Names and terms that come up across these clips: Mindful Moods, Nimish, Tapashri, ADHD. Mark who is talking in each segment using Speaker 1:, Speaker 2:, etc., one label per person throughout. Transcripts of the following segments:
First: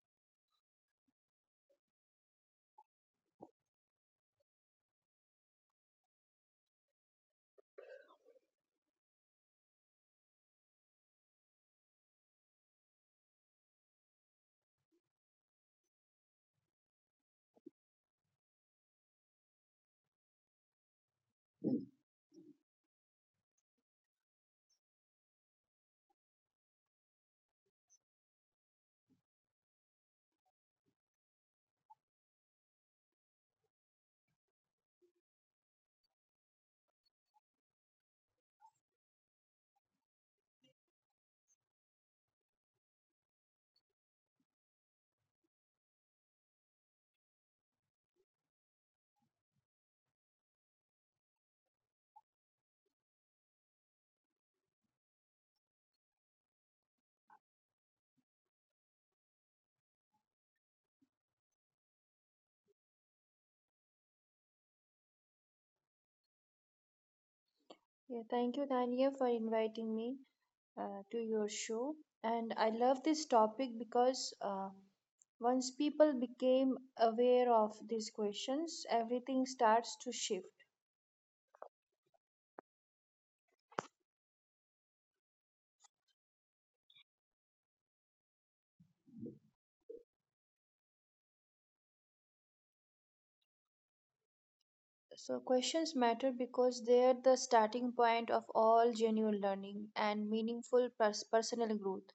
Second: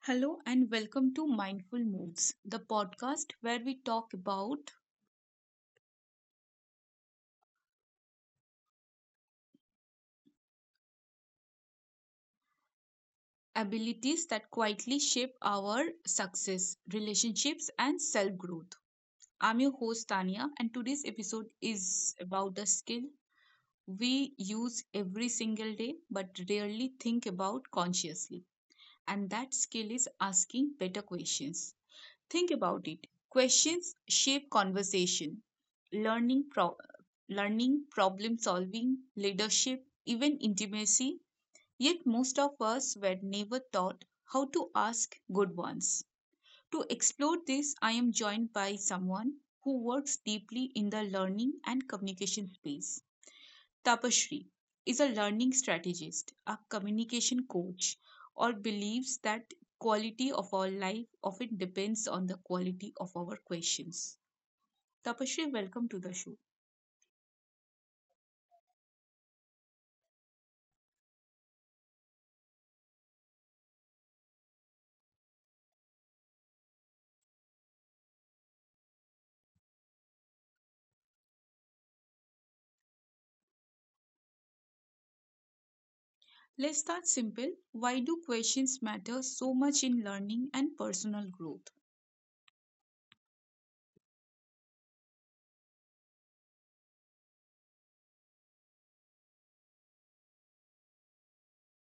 Speaker 1: Hello and welcome to Mindful Moods, the podcast where we talk about abilities that quietly shape our success, relationships, and self growth. I'm your host, Tanya, and today's episode is about a skill we use every single day but rarely think about consciously. And that skill is asking better questions. Think about it. Questions shape conversation, learning, pro- learning, problem solving, leadership, even intimacy. Yet most of us were never taught how to ask good ones. To explore this, I am joined by someone who works deeply in the learning and communication space. Tapashri is a learning strategist, a communication coach, or believes that quality of our life often depends on the quality of our questions. Tapashri, welcome to the show.
Speaker 2: Yeah, thank you, Dania, for inviting me to your show. And I love this topic because once people became aware of these questions, everything starts to shift.
Speaker 1: Let's start simple. Why do questions matter so much in learning and personal growth?
Speaker 2: So, questions matter because they're the starting point of all genuine learning and meaningful personal growth.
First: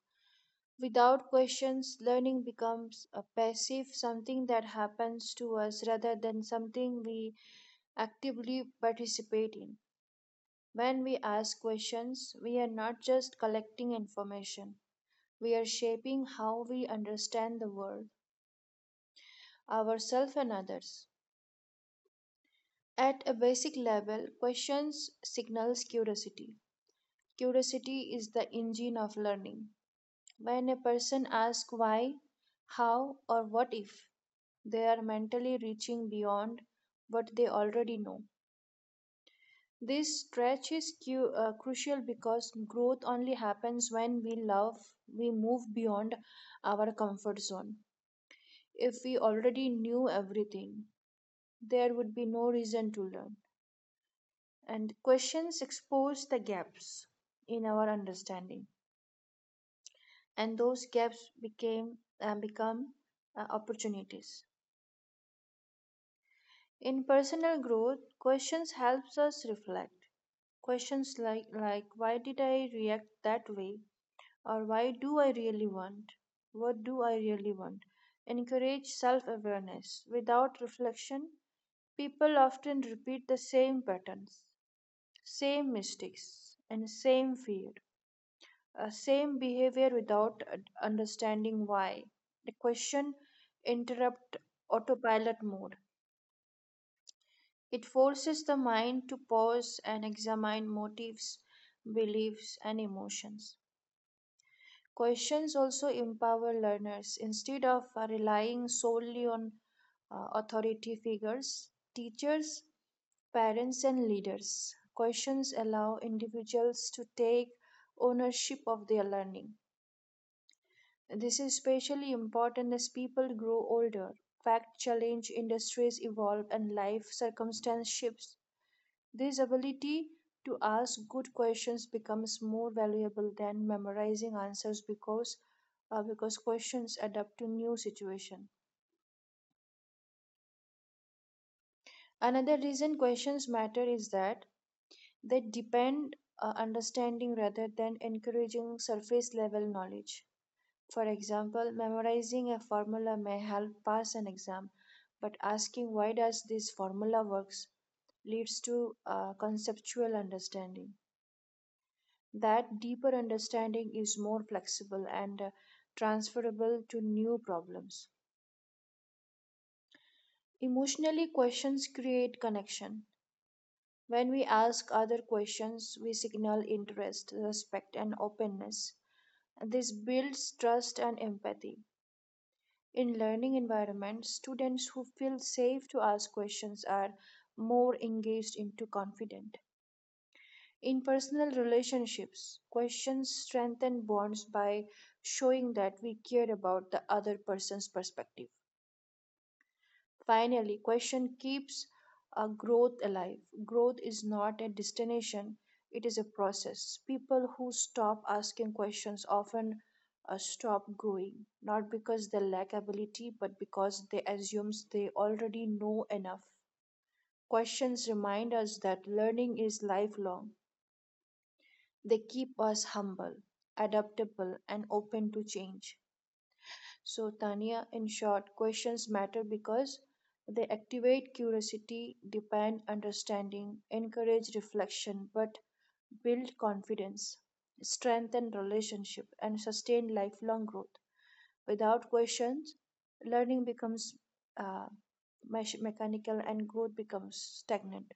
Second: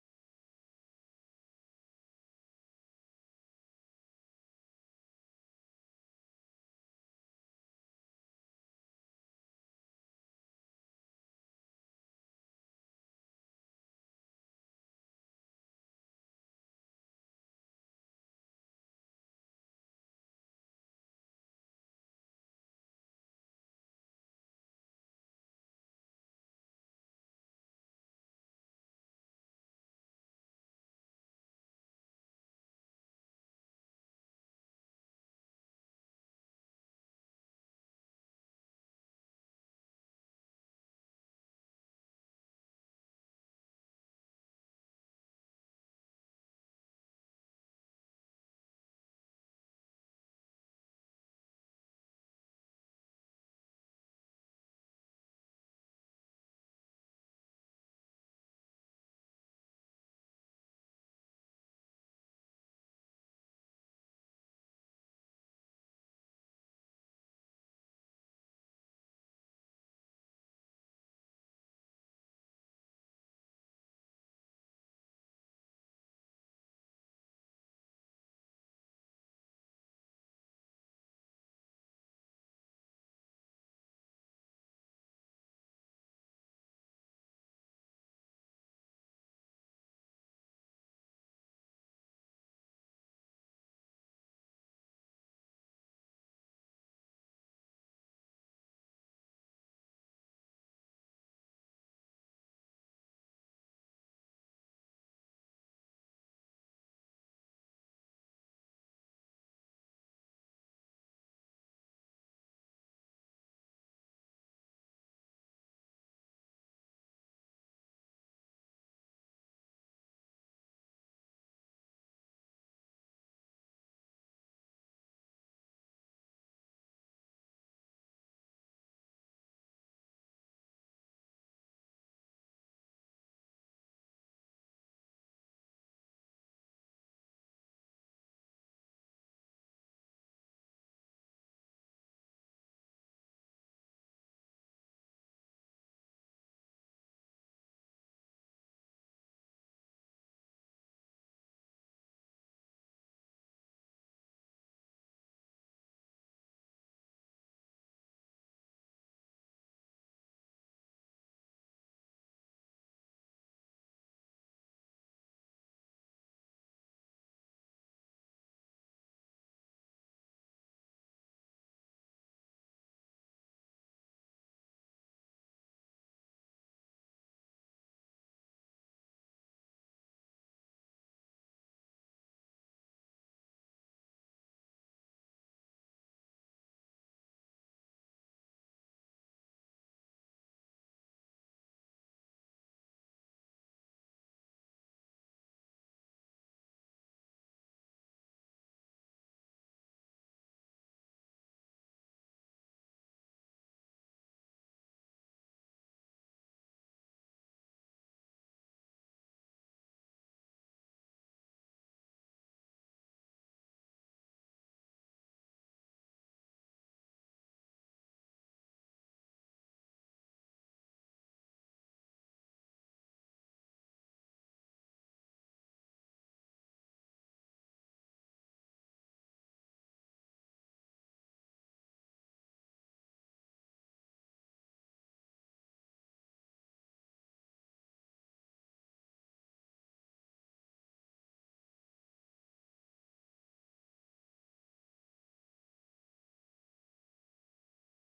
Speaker 2: Without questions, learning becomes a passive, something that happens to us rather than something we actively participate in. When we ask questions, we are not just collecting information, we are shaping how we understand the world, ourselves, and others. At a basic level, questions signals curiosity. Curiosity is the engine of learning. When a person asks why, how, or what if, they are mentally reaching beyond what they already know. This stretch is crucial because growth only happens when we love, we move beyond our comfort zone. If we already knew everything, there would be no reason to learn. And questions expose the gaps in our understanding, and those gaps became become opportunities. In personal growth, questions helps us reflect. Questions like why did I react that way? Or why do I really want? What do I really want? Encourage self awareness. Without reflection, people often repeat the same patterns, same mistakes, and same fear, same behavior without understanding why. The question interrupt autopilot mode. It forces the mind to pause and examine motives, beliefs, and emotions. Questions also empower learners. Instead of relying solely on authority figures, teachers, parents, and leaders, questions allow individuals to take ownership of their learning. This is especially important as people grow older. Fact challenge industries evolve and life circumstances shift. This ability to ask good questions becomes more valuable than memorizing answers because questions adapt to new situation. Another reason questions matter is that they depend understanding rather than encouraging surface level knowledge. For example, memorizing a formula may help pass an exam, but asking why does this formula works leads to conceptual understanding. That deeper understanding is more flexible and transferable to new problems. Emotionally, questions create connection. When we ask other questions, we signal interest, respect, and openness. This builds trust and empathy. In learning environments, students who feel safe to ask questions are more engaged into confident. In personal relationships, questions strengthen bonds by showing that we care about the other person's perspective. Finally, question keeps growth alive. Growth is not a destination, it is a process. People who stop asking questions often stop growing, not because they lack ability, but because they assume they already know enough. Questions remind us that learning is lifelong. They keep us humble, adaptable, and open to change. So, Tania, in short, questions matter because they activate curiosity, depend understanding, encourage reflection, but build confidence, strengthen relationship, and sustain lifelong growth. Without questions, learning becomes uh, mechanical and growth becomes stagnant.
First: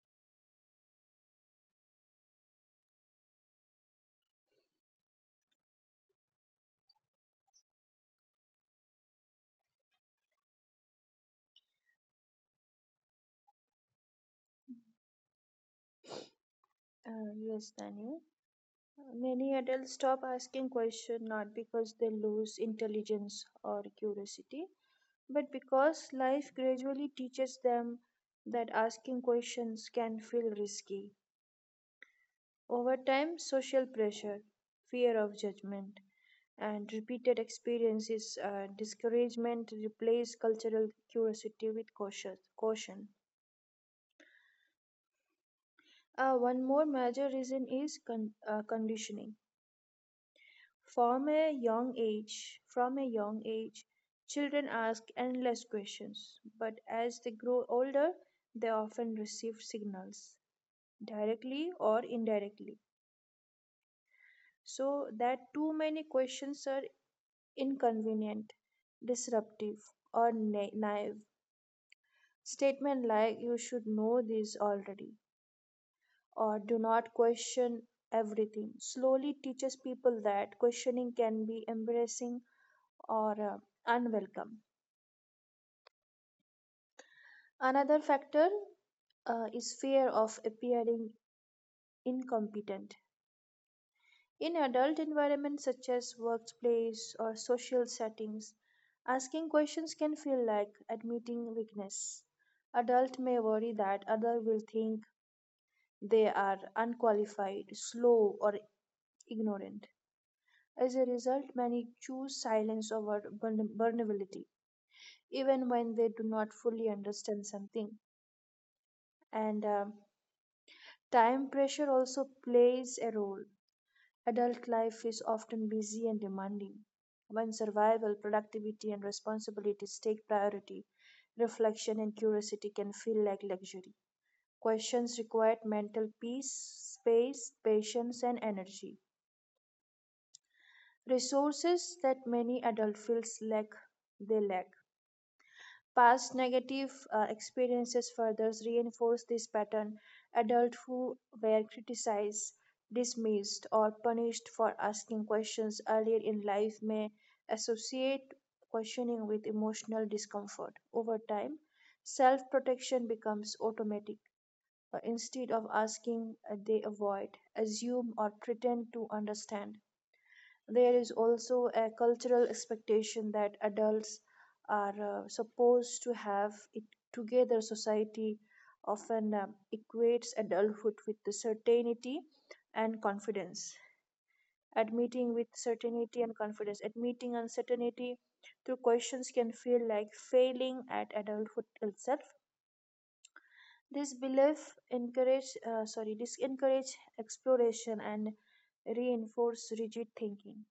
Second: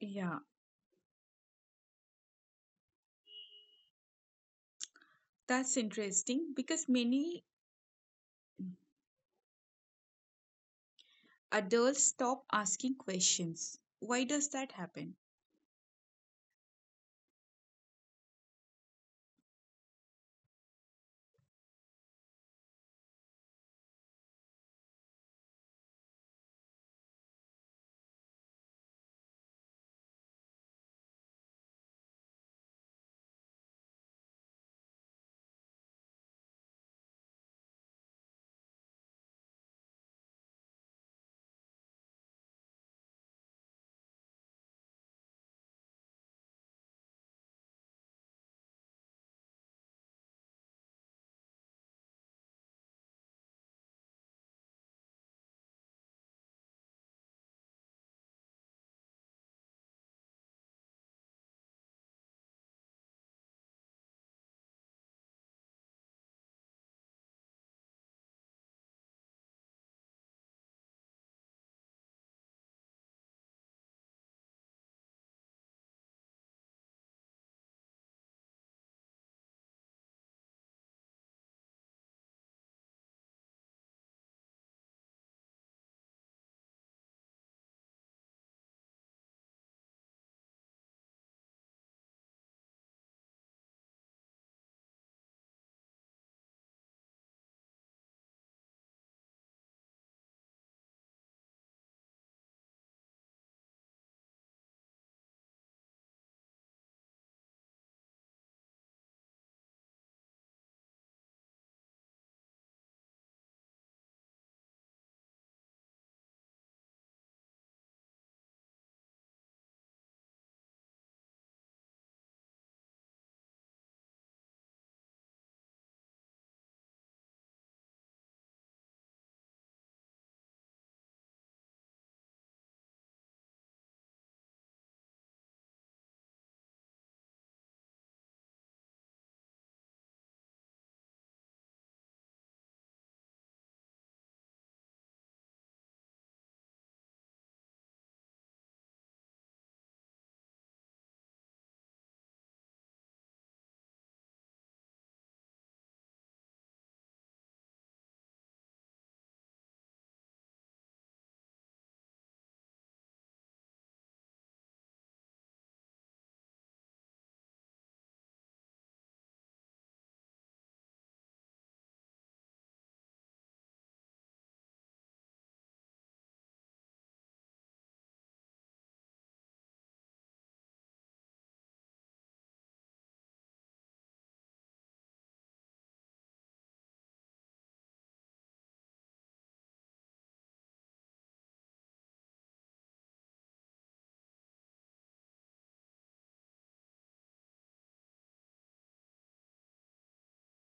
Speaker 1: Yeah, that's interesting because many adults stop asking questions. Why does that happen?
Speaker 2: Yes, Tanya. Many adults stop asking questions not because they lose intelligence or curiosity, but because life gradually teaches them that asking questions can feel risky. Over time, social pressure, fear of judgment, and repeated experiences, discouragement replace cultural curiosity with cautious, caution. One more major reason is conditioning. From a young age, children ask endless questions, but as they grow older, they often receive signals, directly or indirectly, so that too many questions are inconvenient, disruptive, or naive. Statement like "You should know this already" or "Do not question everything" slowly teaches people that questioning can be embarrassing or unwelcome. Another factor is fear of appearing incompetent. In adult environments such as workplace or social settings, asking questions can feel like admitting weakness. Adult may worry that others will think they are unqualified, slow, or ignorant. As a result, many choose silence over vulnerability, even when they do not fully understand something. And Time pressure also plays a role. Adult life is often busy and demanding. When survival, productivity, and responsibilities take priority, reflection and curiosity can feel like luxury. Questions require mental peace, space, patience, and energy. Resources that many adult feels lack they lack. Past negative experiences further reinforce this pattern. Adults who were criticized, dismissed, or punished for asking questions earlier in life may associate questioning with emotional discomfort. Over time, self protection becomes automatic. Instead of asking, they avoid, assume, or pretend to understand. There is also a cultural expectation that adults are supposed to have it together. Society often equates adulthood with the certainty and confidence. Admitting uncertainty through questions can feel like failing at adulthood itself. This encourage exploration and reinforce rigid thinking.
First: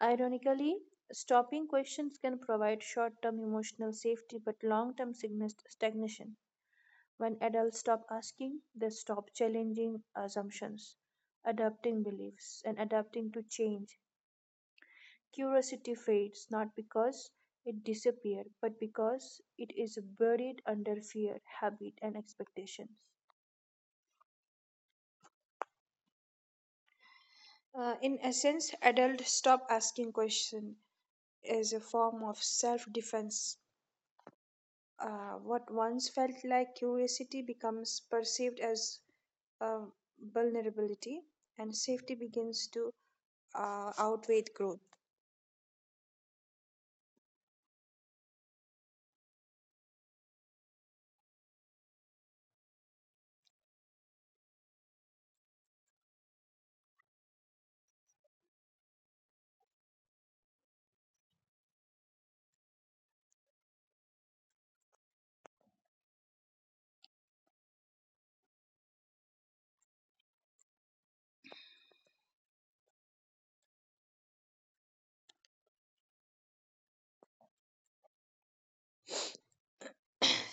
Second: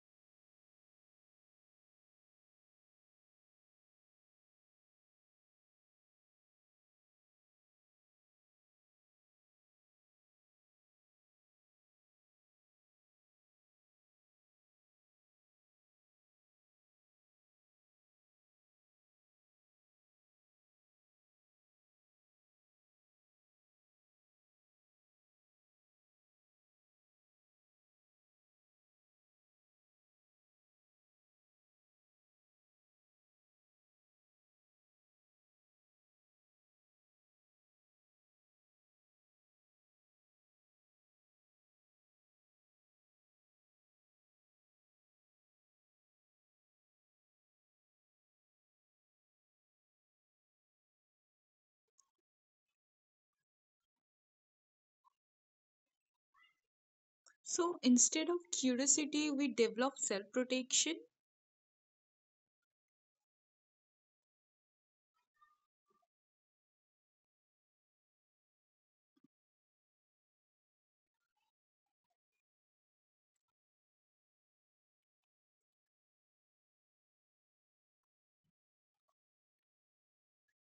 Speaker 2: Ironically, stopping questions can provide short term emotional safety but long term stagnation. When adults stop asking, they stop challenging assumptions, adapting beliefs, and adapting to change. Curiosity fades not because it disappeared, but because it is buried under fear, habit, and expectations. In essence, adults stop asking questions as a form of self defense. What once felt like curiosity becomes perceived as uh, vulnerability, and safety begins to outweigh growth.
Speaker 1: So instead of curiosity, we develop self protection.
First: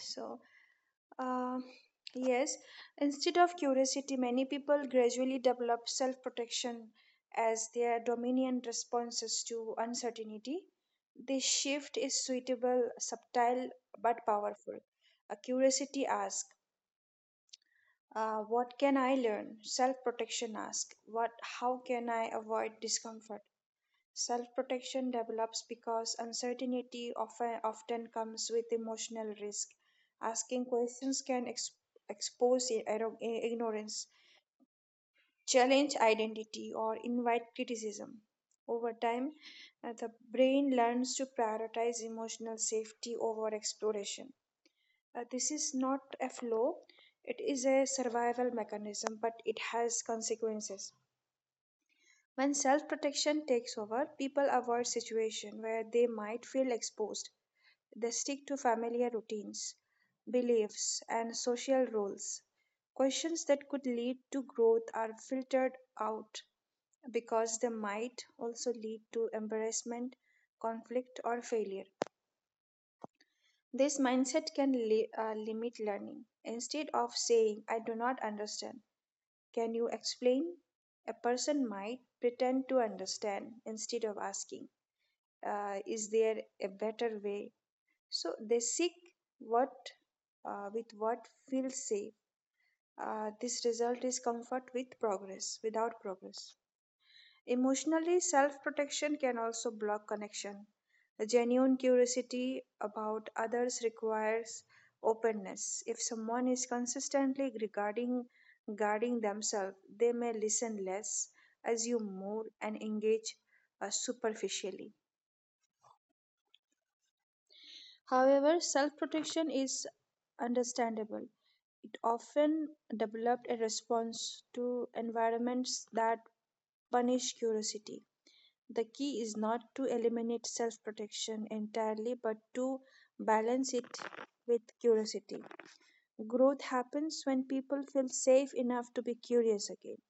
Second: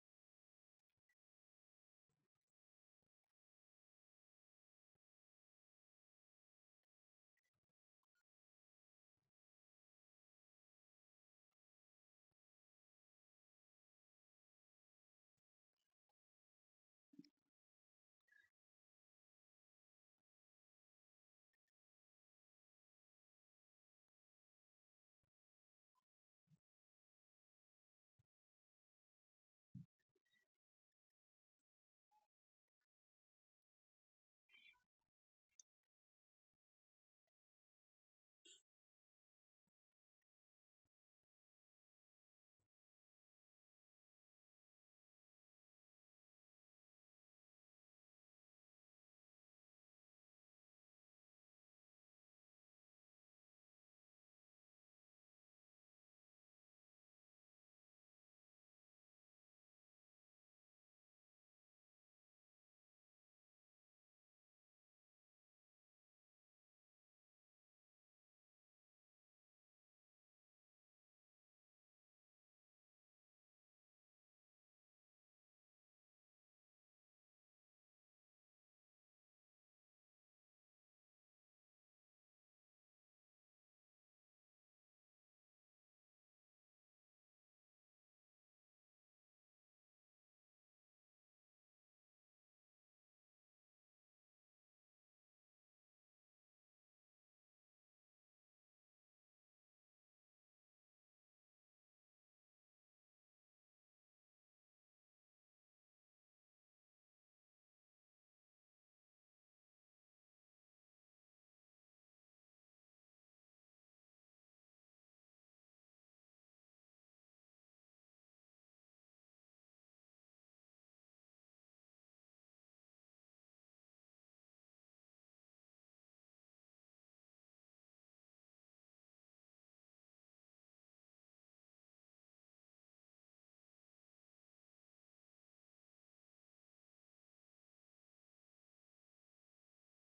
Speaker 2: So, uh, yes, instead of curiosity, many people gradually develop self protection as their dominant responses to uncertainty. This shift is subtle, but powerful. A curiosity asks, what can I learn? Self protection ask. What How can I avoid discomfort? Self protection develops because uncertainty often comes with emotional risk. Asking questions can expose ignorance, challenge identity or invite criticism. Over time, the brain learns to prioritize emotional safety over exploration. This is not a flaw, it is a survival mechanism, but it has consequences. When self protection takes over, people avoid situations where they might feel exposed. They stick to familiar routines, beliefs, and social roles. Questions that could lead to growth are filtered out because they might also lead to embarrassment, conflict, or failure. This mindset can limit learning. Instead of saying, I do not understand, can you explain? A person might pretend to understand instead of asking, Is there a better way? So they seek what with what feels safe. This result is without progress. Emotionally, self protection can also block connection. A genuine curiosity about others requires openness. If someone is consistently regarding guarding themselves, they may listen less, assume more, and engage superficially. However, self protection is understandable. It often developed a response to environments that punish curiosity. The key is not to eliminate self protection entirely, but to balance it with curiosity. Growth happens when people feel safe enough to be curious again.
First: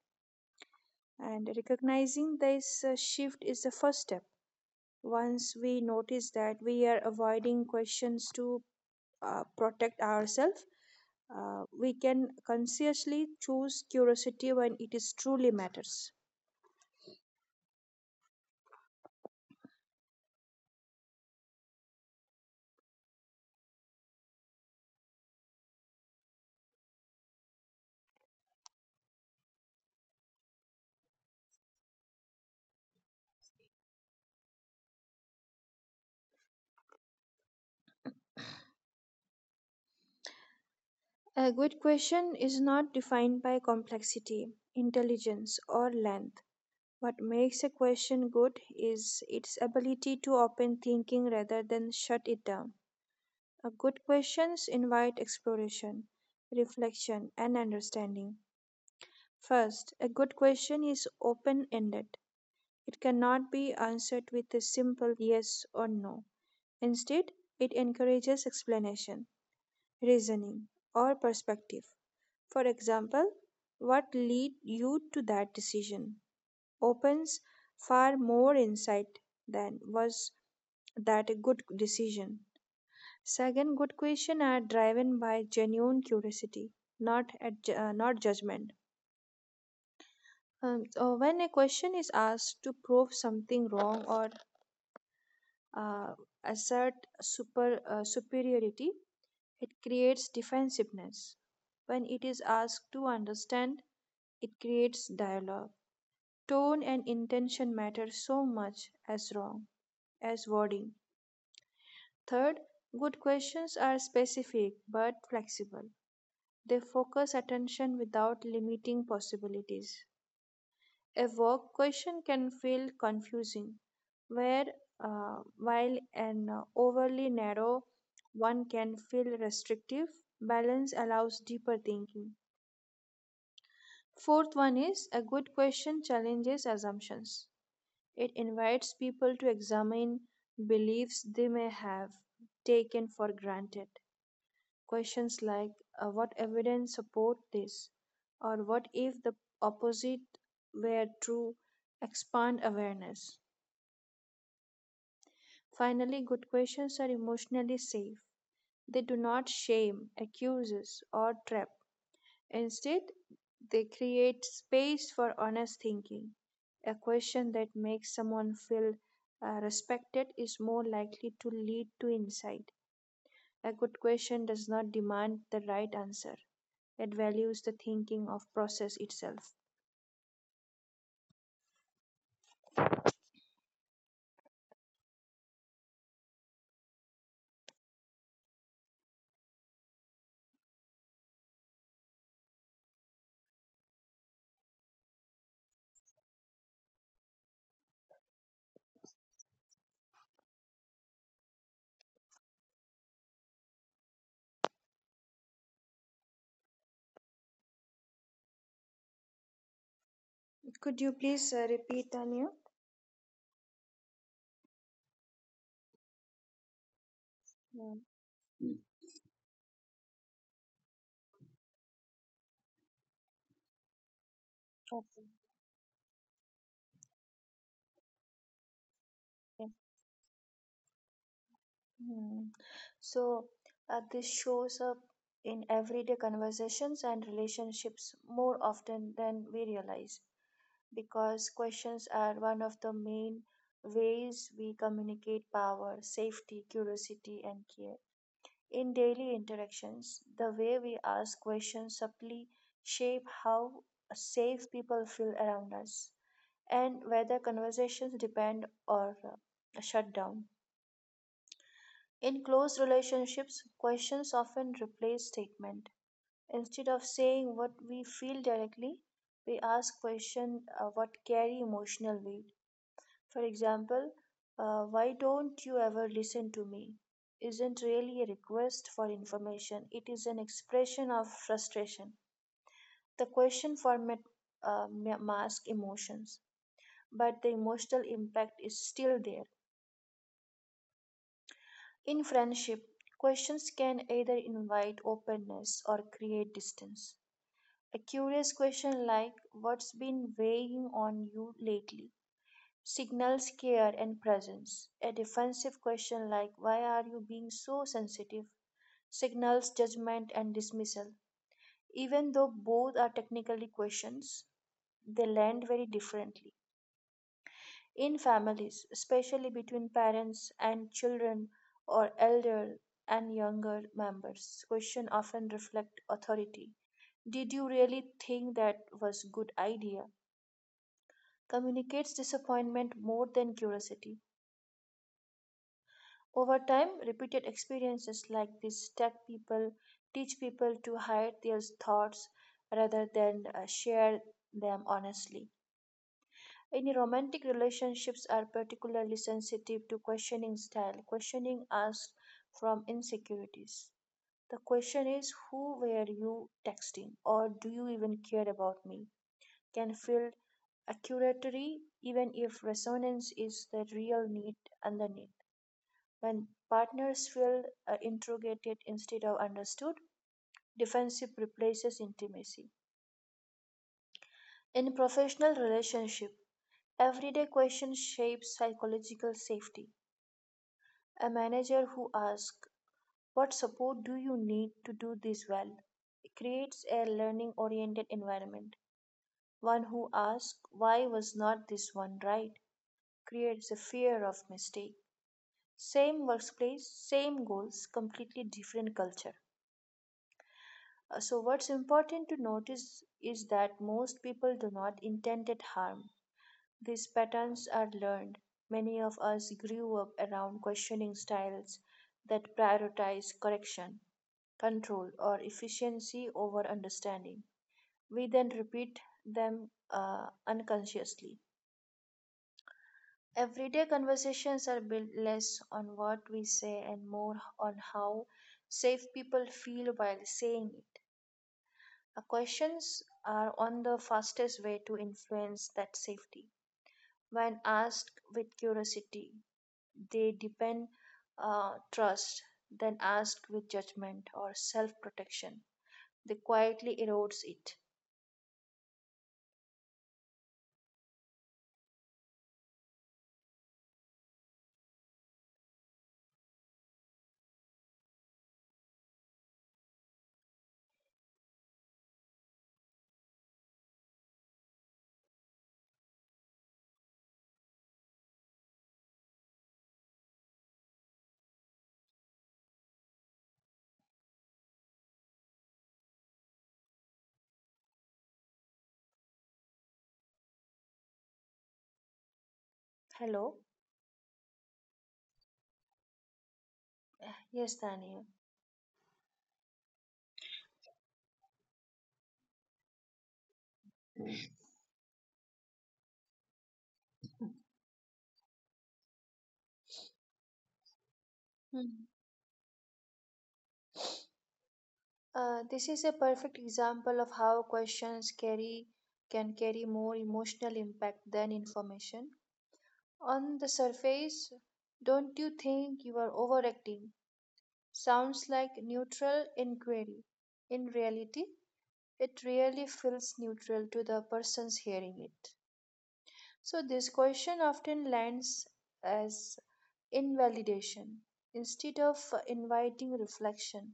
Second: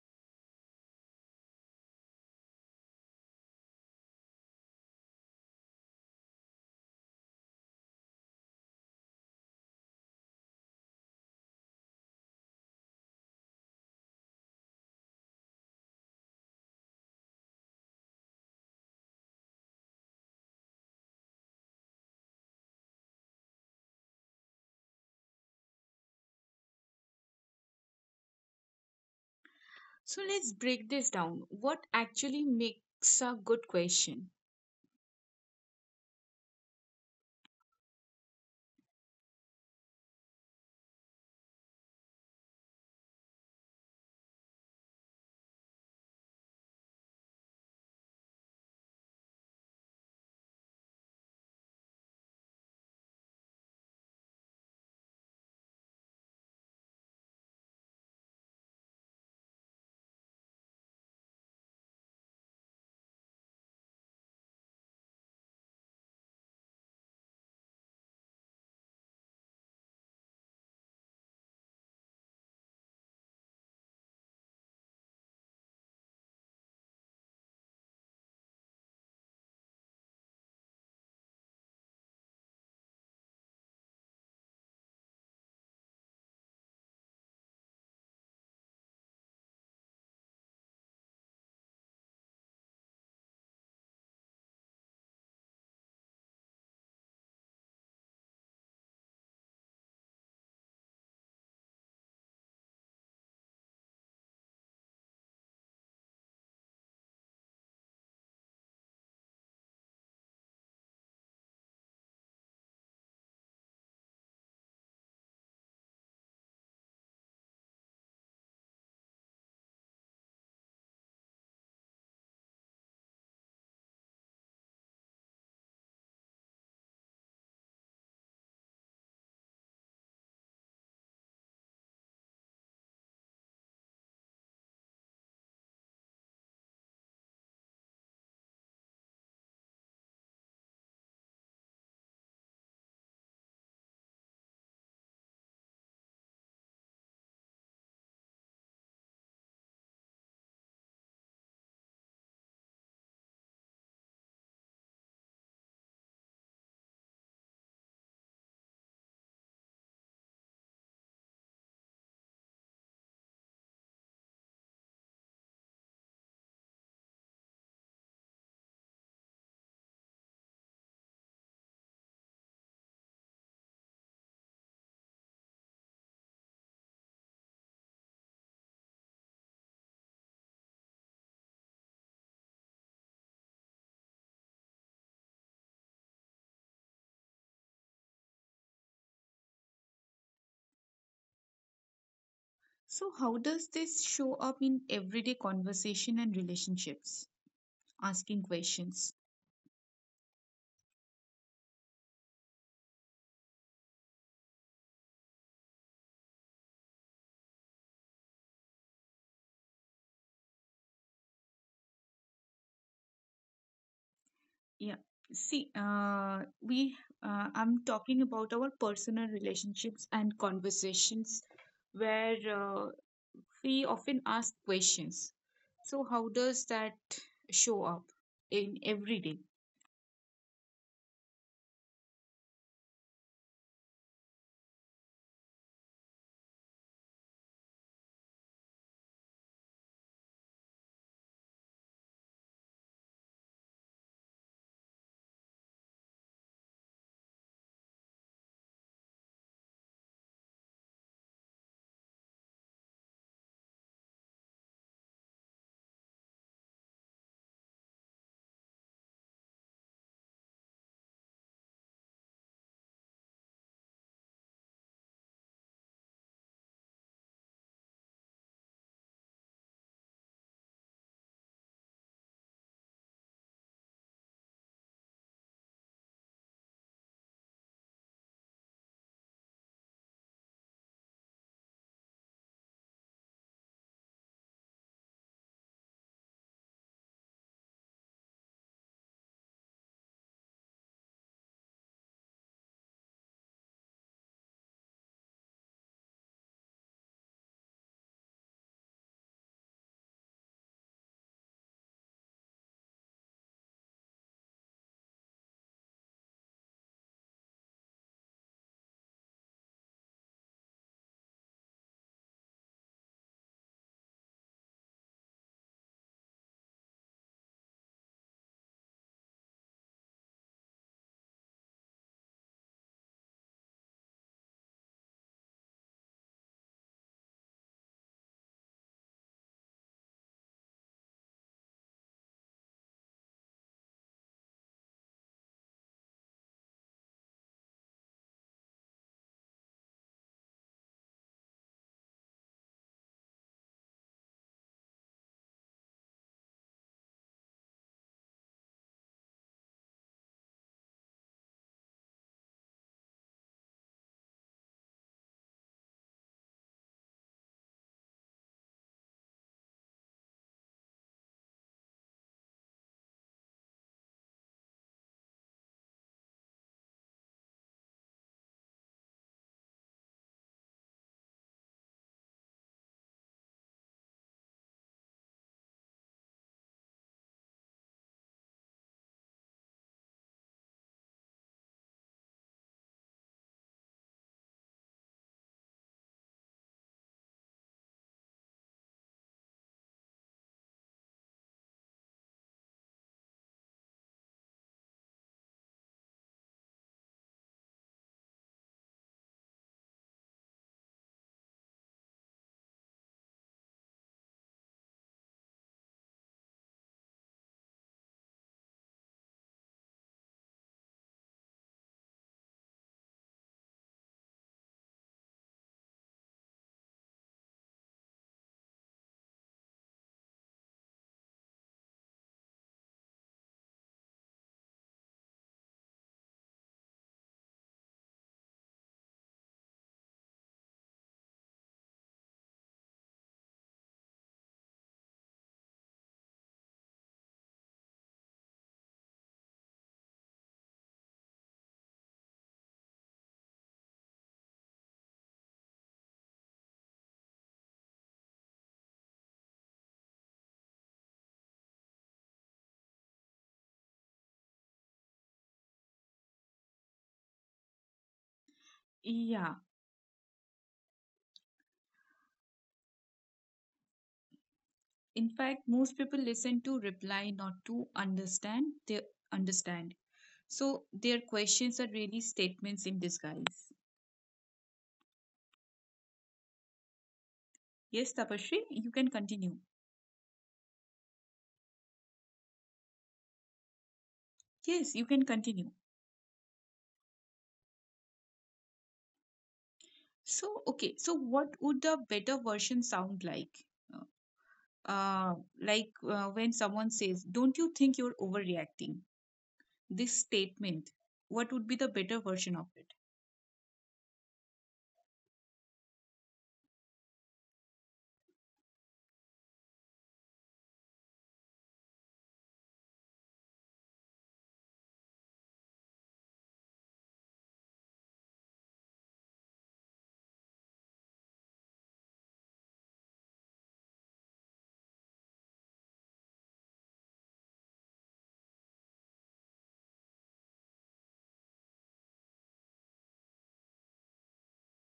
Speaker 2: And recognizing this shift is the first step. Once we notice that we are avoiding questions to protect ourselves, we can consciously choose curiosity when it is truly matters.
Speaker 1: So let's break this down. What actually makes a good question?
Speaker 2: A good question is not defined by complexity, intelligence, or length. What makes a question good is its ability to open thinking rather than shut it down. A good questions invite exploration, reflection, and understanding. First, a good question is open ended. It cannot be answered with a simple yes or no. Instead, it encourages explanation, reasoning, or perspective. For example, what led you to that decision opens far more insight than was that a good decision. Second, good questions are driven by genuine curiosity, not judgment. So when a question is asked to prove something wrong or uh, assert superiority, it creates defensiveness. When it is asked to understand, it creates dialogue. Tone and intention matter so much as wrong as wording. Third, good questions are specific but flexible. They focus attention without limiting possibilities. A vague question can feel confusing, where while an overly narrow one can feel restrictive, balance allows deeper thinking. Fourth one is a good question challenges assumptions. It invites people to examine beliefs they may have taken for granted. Questions like what evidence support this or what if the opposite were true expand awareness. Finally, good questions are emotionally safe. They do not shame, accuse, or trap. Instead, they create space for honest thinking. A question that makes someone feel respected is more likely to lead to insight. A good question does not demand the right answer, it values the thinking of process itself.
Speaker 1: So, how does this show up in everyday conversation and relationships? Asking questions.
Speaker 2: Could you please repeat, Tanya?
Speaker 1: Yeah. See, we. I'm talking about
Speaker 2: Yeah.
Speaker 1: our personal relationships and conversations where we often ask questions.
Speaker 2: Okay.
Speaker 1: So, how does that show up in everyday?
Speaker 2: Yeah. Hmm. So this shows up in everyday conversations and relationships more often than we realize, because questions are one of the main ways we communicate power, safety, curiosity, and care. In daily interactions, the way we ask questions subtly shape how safe people feel around us and whether conversations depend or shut down. In close relationships, questions often replace statement. Instead of saying what we feel directly, we ask questions what carry emotional weight. For example, why don't you ever listen to me? Isn't really a request for information, it is an expression of frustration. The question format masks emotions, but the emotional impact is still there. In friendship, questions can either invite openness or create distance. A curious question like, "What's been weighing on you lately?" signals care and presence. A defensive question like, "Why are you being so sensitive?" signals judgment and dismissal. Even though both are technically questions, they land very differently. In families, especially between parents and children or elder and younger members, questions often reflect authority. "Did you really think that was a good idea?" communicates disappointment more than curiosity. Over time, repeated experiences like this stuck people, teach people to hide their thoughts rather than share them honestly. In romantic relationships are particularly sensitive to questioning style. Questioning asks from insecurities. The question is who were you texting, or do you even care about me? Can feel accusatory even if resonance is the real need underneath. When partners feel interrogated instead of understood, defensive replaces intimacy. In professional relationship, everyday questions shape psychological safety. A manager who asks, "What support do you need to do this well?" creates a learning-oriented environment. One who asks, "Why was not this one right?" creates a fear of mistake. Same workplace, same goals, completely different culture. So, what's important to notice is that most people do not intended harm. These patterns are learned. Many of us grew up around questioning styles that prioritize correction, control, or efficiency over understanding. We then repeat them unconsciously. Everyday conversations are built less on what we say and more on how safe people feel while saying it. Questions are on the fastest way to influence that safety. When asked with curiosity, they depend trust. Then asked with judgment or self-protection, they quietly erodes it.
Speaker 1: Yeah. In fact, most people listen to reply, not to understand. They understand. So their questions are really statements in disguise. Yes, Tapashri, you can continue.
Speaker 2: Hello.
Speaker 1: Yes, you can continue.
Speaker 2: Yes, Daniel.
Speaker 1: So what would the better version sound like? Uh, like when someone says, "Don't you think you're overreacting?" This statement, what would be the better version of it?
Speaker 2: Hmm. This is a perfect example of how questions carry can carry more emotional impact than information. On the surface, "Don't you think you are overacting?" sounds like neutral inquiry. In reality, it really feels neutral to the persons hearing it. So, this question often lands as invalidation. Instead of inviting reflection,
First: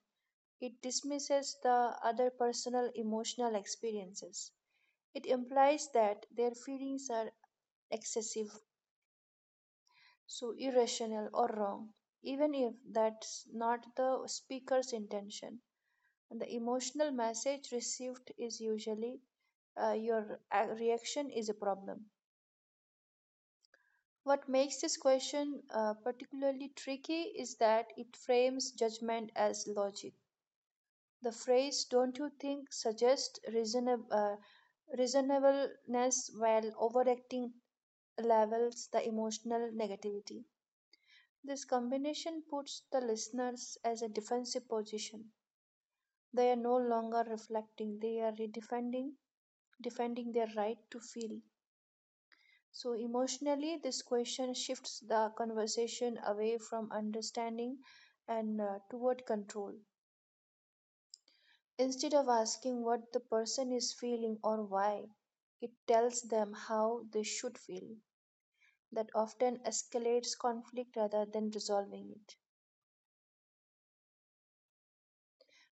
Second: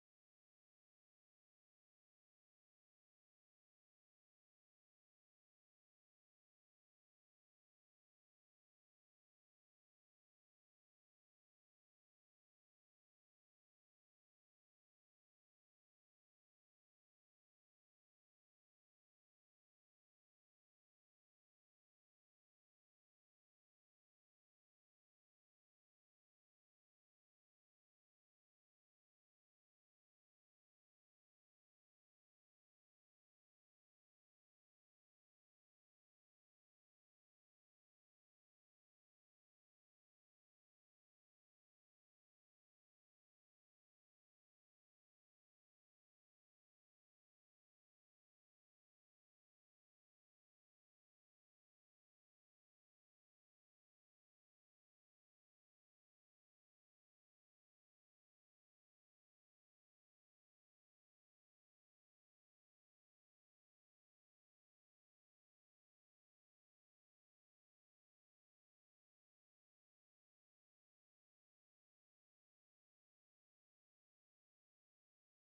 Speaker 2: it dismisses the other personal emotional experiences. It implies that their feelings are excessive, so irrational or wrong, even if that's not the speaker's intention. And the emotional message received is usually, your reaction is a problem. What makes this question particularly tricky is that it frames judgment as logic. The phrase "Don't you think?" suggests reasonableness, while overacting levels the emotional negativity. This combination puts the listeners as a defensive position. They are no longer reflecting; they are redefending defending their right to feel. So, emotionally, this question shifts the conversation away from understanding and toward control. Instead of asking what the person is feeling or why, it tells them how they should feel. That often escalates conflict rather than resolving it.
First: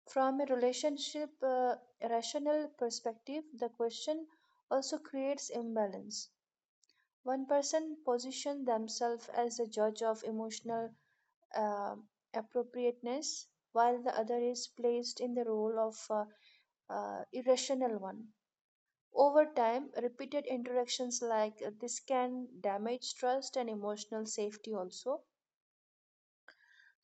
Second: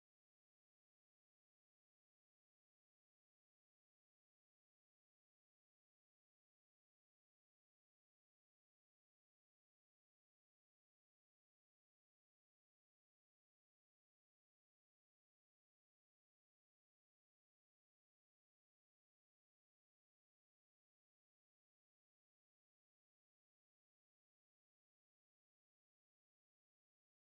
Speaker 2: From a relationship rational perspective, the question also creates imbalance. One person positions themselves as a judge of emotional uh, appropriateness, while the other is placed in the role of irrational one. Over time, repeated interactions like this can damage trust and emotional safety also.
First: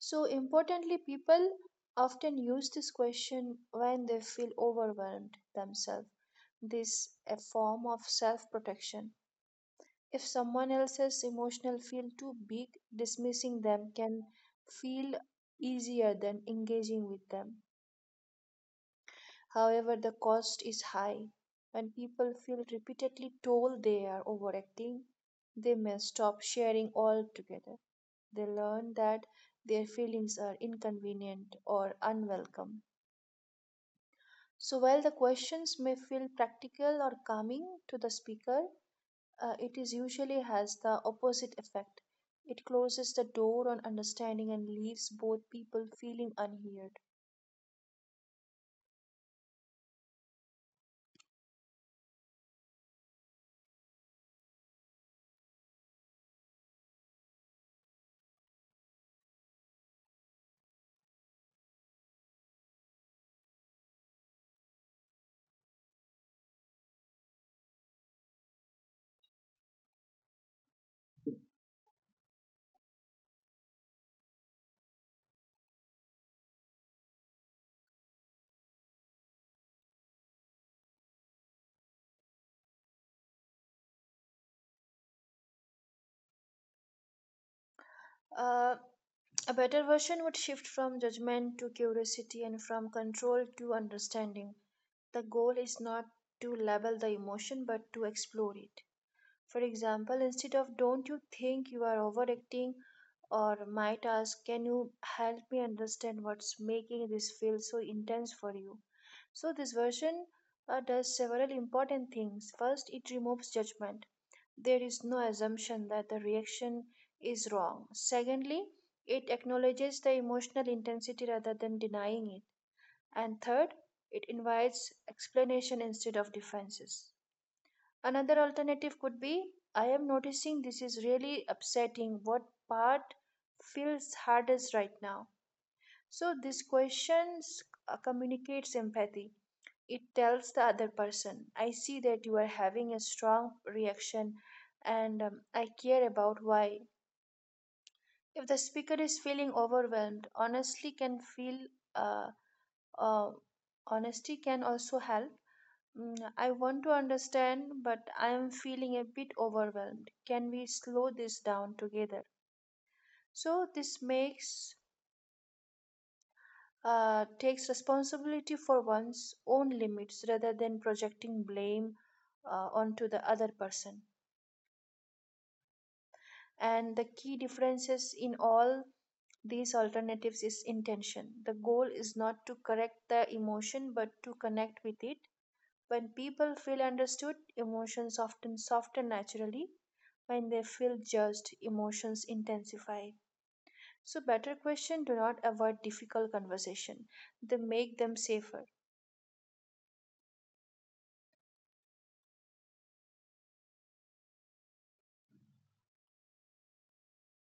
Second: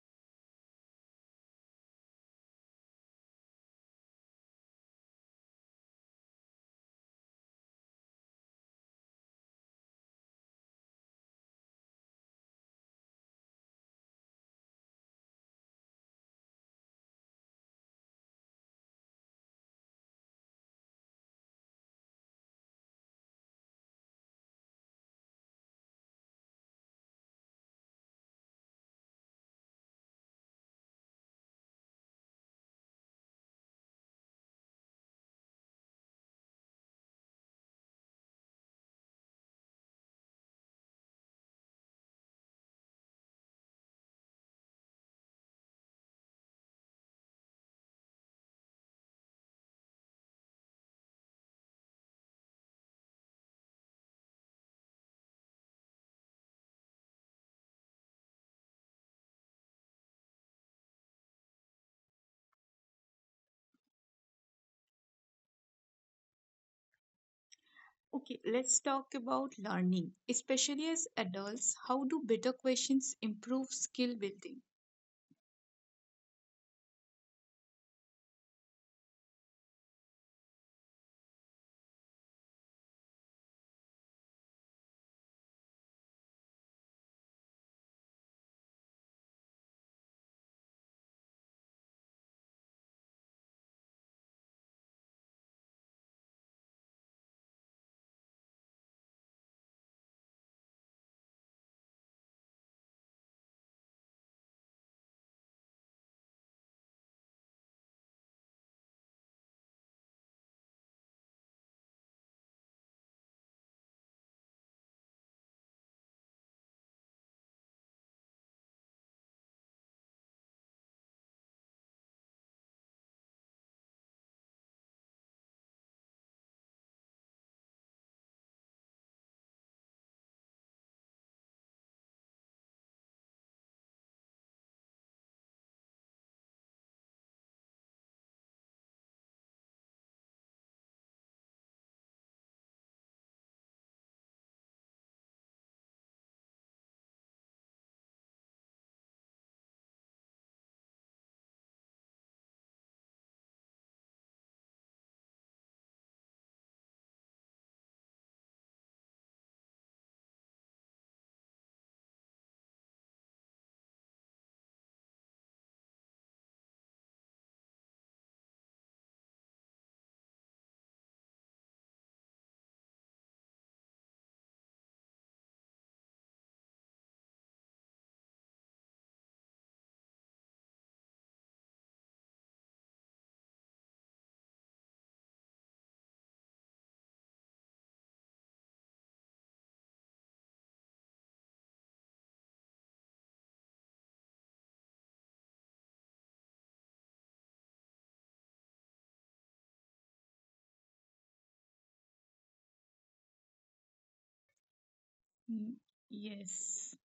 Speaker 2: So, importantly, people often use this question when they feel overwhelmed themselves. This a form of self protection. If someone else's emotional feel too big, dismissing them can feel easier than engaging with them. However, the cost is high. When people feel repeatedly told they are overacting, they may stop sharing altogether. They learn that their feelings are inconvenient or unwelcome. So, while the questions may feel practical or calming to the speaker, it is usually has the opposite effect. It closes the door on understanding and leaves both people feeling unheard.
Speaker 1: Okay, let's talk about learning, especially as adults. How do better questions improve skill building?
Speaker 2: Uh, a better version would shift from judgment to curiosity and from control to understanding. The goal is not to label the emotion but to explore it. For example, instead of "don't you think you are overacting," or might ask, "can you help me understand what's making this feel so intense for you?" So, this version does several important things. First, it removes judgment. There is no assumption that the reaction is wrong. Secondly, it acknowledges the emotional intensity rather than denying it. And third, it invites explanation instead of defenses. Another alternative could be, "I am noticing this is really upsetting. What part feels hardest right now?" So, this question communicates empathy. It tells the other person, "I see that you are having a strong reaction and I care about why." If the speaker is feeling overwhelmed, honestly can feel uh, uh, honesty can also help. Mm, "I want to understand, but I am feeling a bit overwhelmed. Can we slow this down together?" So this makes takes responsibility for one's own limits rather than projecting blame onto the other person. And the key differences in all these alternatives is intention. The goal is not to correct the emotion but to connect with it. When people feel understood, emotions often soften naturally. When they feel judged, emotions intensify. So better question do not avoid difficult conversation. They make them safer.
Speaker 1: Mm, yes.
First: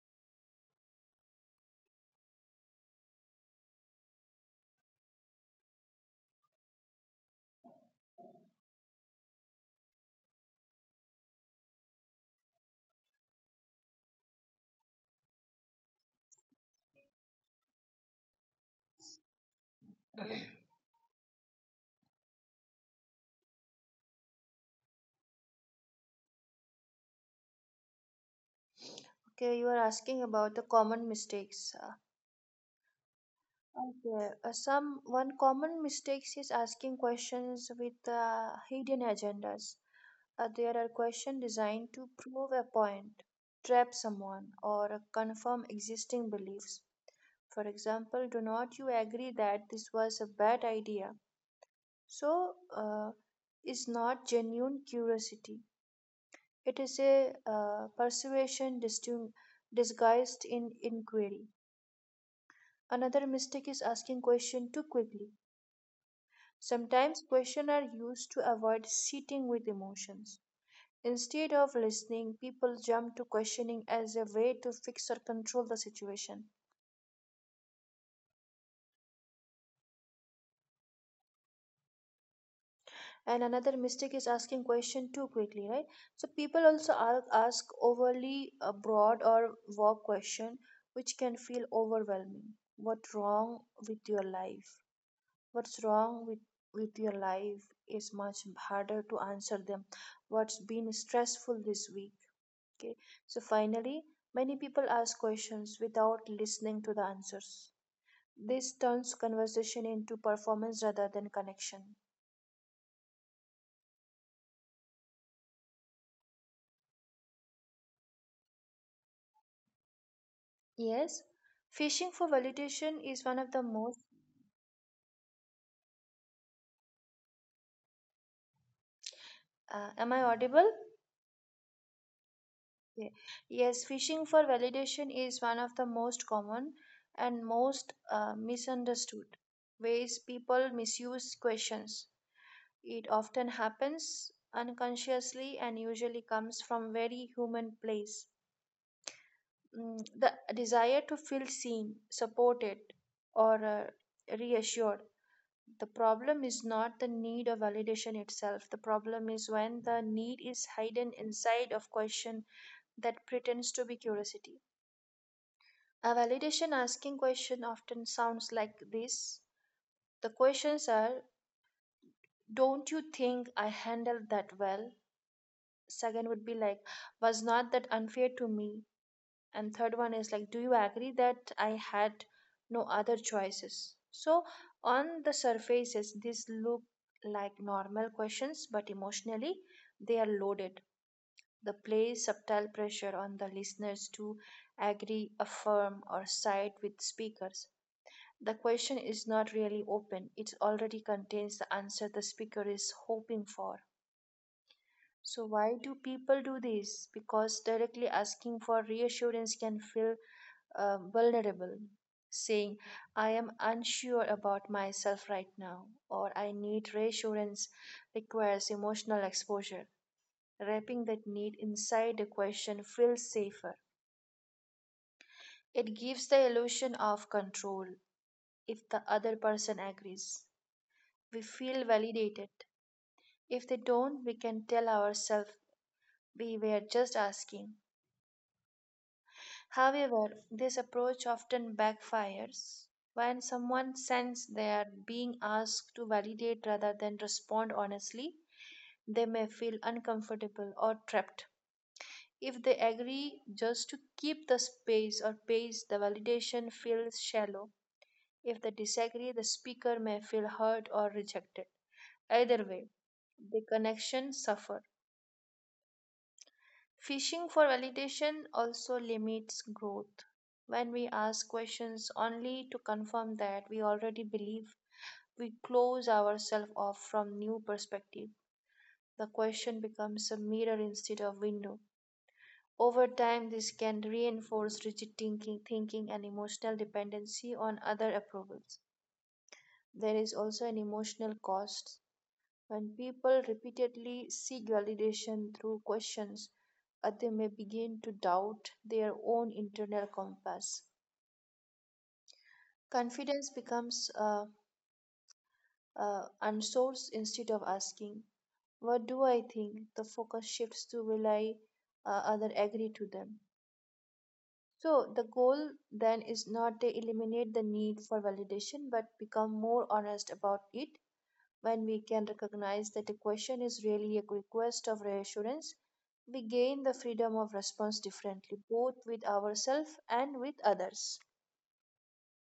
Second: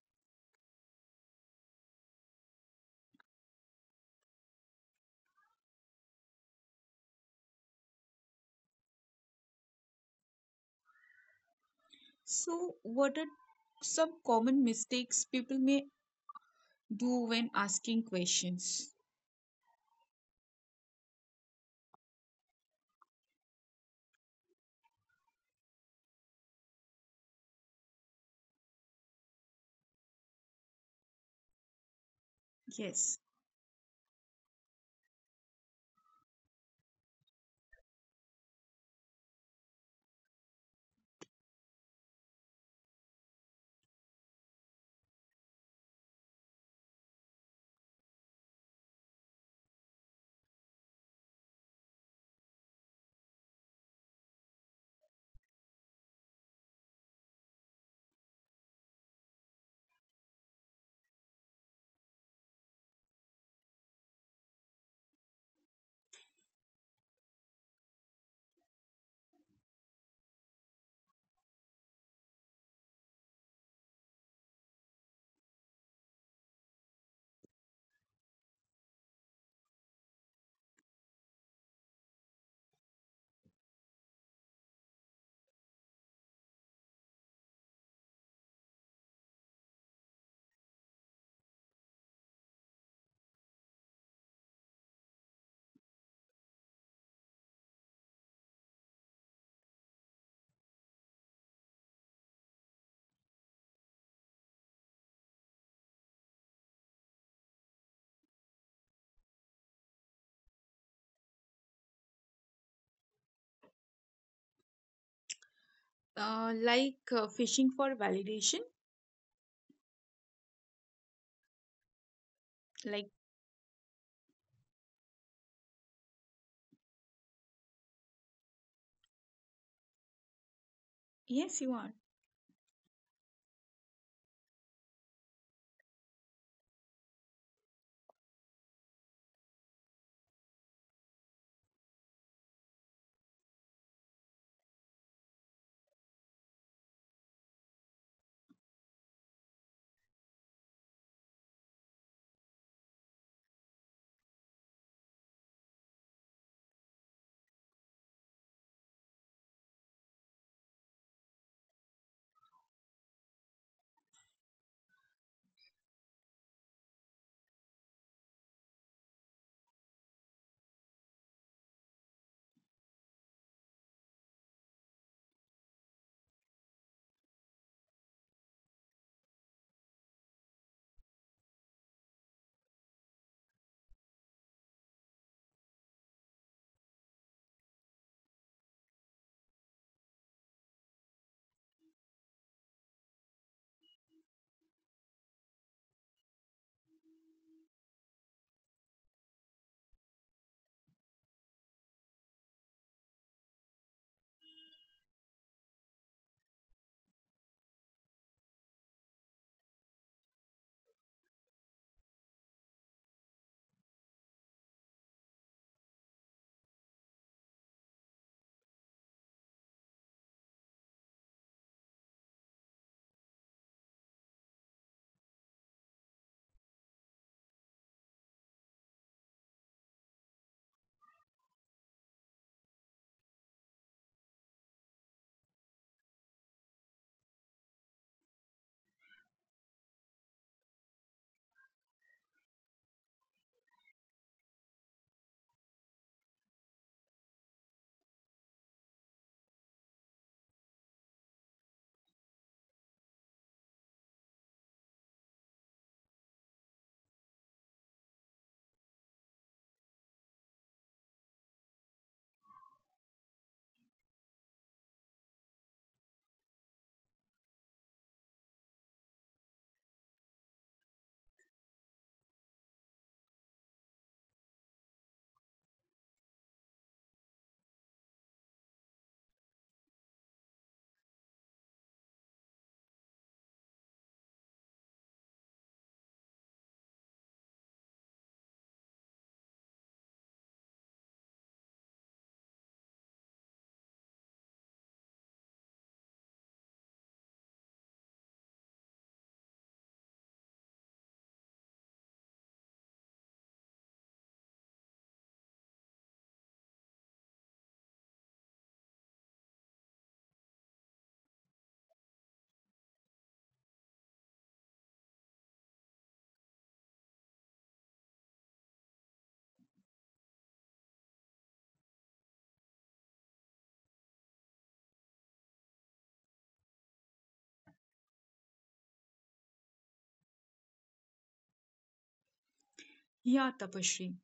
Speaker 1: So, what are some common mistakes people may do when asking questions?
Speaker 2: Okay, you are asking about the common mistakes.
Speaker 1: Yes.
Speaker 2: Okay, some one common mistakes is asking questions with hidden agendas. There are questions designed to prove a point, trap someone, or confirm existing beliefs. For example, "do not you agree that this was a bad idea?" So, is not genuine curiosity. It is a persuasion disguised in inquiry. Another mistake is asking question too quickly. Sometimes questions are used to avoid sitting with emotions. Instead of listening, people jump to questioning as a way to fix or control the situation. And another mistake is asking question too quickly, right? So people also ask overly broad or vague question, which can feel overwhelming. What wrong with your life? "What's wrong with your life" is much harder to answer them. What's been stressful this week? Okay. So finally, many people ask questions without listening to the answers. This turns conversation into performance rather than connection.
Speaker 1: Like fishing for validation?
Speaker 2: Yes, fishing
Speaker 1: Like,
Speaker 2: for validation is one of the most. Am I audible?
Speaker 1: yes, you are.
Speaker 2: Ye- Yes, fishing for validation is one of the most common and most misunderstood ways people misuse questions. It often happens unconsciously and usually comes from very human place. Mm, the desire to feel seen, supported, or reassured. The problem is not the need of validation itself. The problem is when the need is hidden inside of question that pretends to be curiosity. A validation asking question often sounds like this. The questions are, "don't you think I handled that well?" Second would be like, "was not that unfair to me?" And third one is like, "do you agree that I had no other choices?" So on the surfaces, these look like normal questions, but emotionally they are loaded. They play subtle pressure on the listeners to agree, affirm, or side with speakers. The question is not really open; it already contains the answer the speaker is hoping for. So, why do people do this? Because directly asking for reassurance can feel vulnerable. Saying, "I am unsure about myself right now," or "I need reassurance" requires emotional exposure. Wrapping that need inside the question feels safer. It gives the illusion of control. If the other person agrees, we feel validated. If they don't, we can tell ourselves we were just asking. However, this approach often backfires. When someone senses they are being asked to validate rather than respond honestly, they may feel uncomfortable or trapped. If they agree just to keep the space or pace, the validation feels shallow. If they disagree, the speaker may feel hurt or rejected. Either way, the connection suffers. Fishing for validation also limits growth. When we ask questions only to confirm that we already believe, we close ourselves off from new perspective. The question becomes a mirror instead of window. Over time, this can reinforce rigid thinking and emotional dependency on other approvals. There is also an emotional cost. When people repeatedly seek validation through questions, they may begin to doubt their own internal compass. Confidence becomes unsourced. Instead of asking, "What do I think?" the focus shifts to will I other agree to them. So, the goal then is not to eliminate the need for validation but become more honest about it. When we can recognize that a question is really a request of reassurance, we gain the freedom of response differently, both with ourselves and with others.
Speaker 1: Yeah, Tapashri.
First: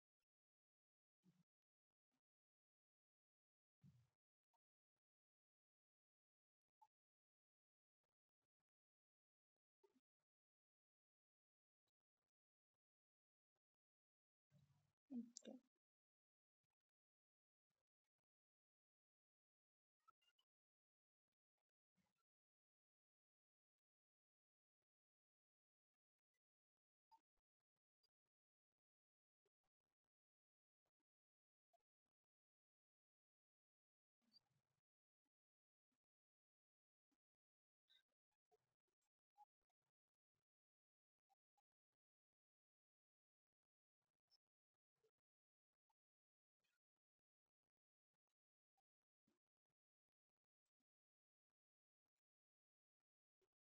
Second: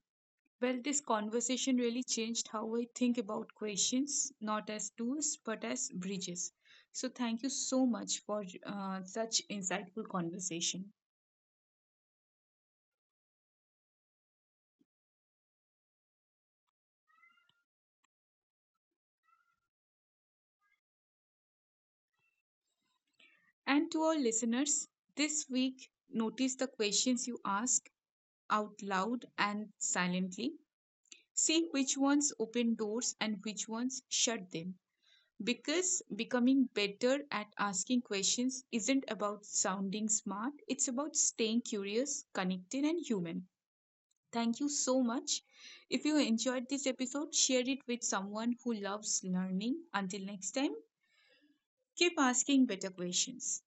Speaker 1: Well, this conversation really changed how I think about questions, not as tools, but as bridges. So, thank you so much for such insightful conversation. And to our listeners, this week, notice the questions you ask out loud and silently. See which ones open doors and which ones shut them. Because becoming better at asking questions isn't about sounding smart, it's about staying curious, connected, and human. Thank you so much. If you enjoyed this episode, share it with someone who loves learning. Until next time, keep asking better questions.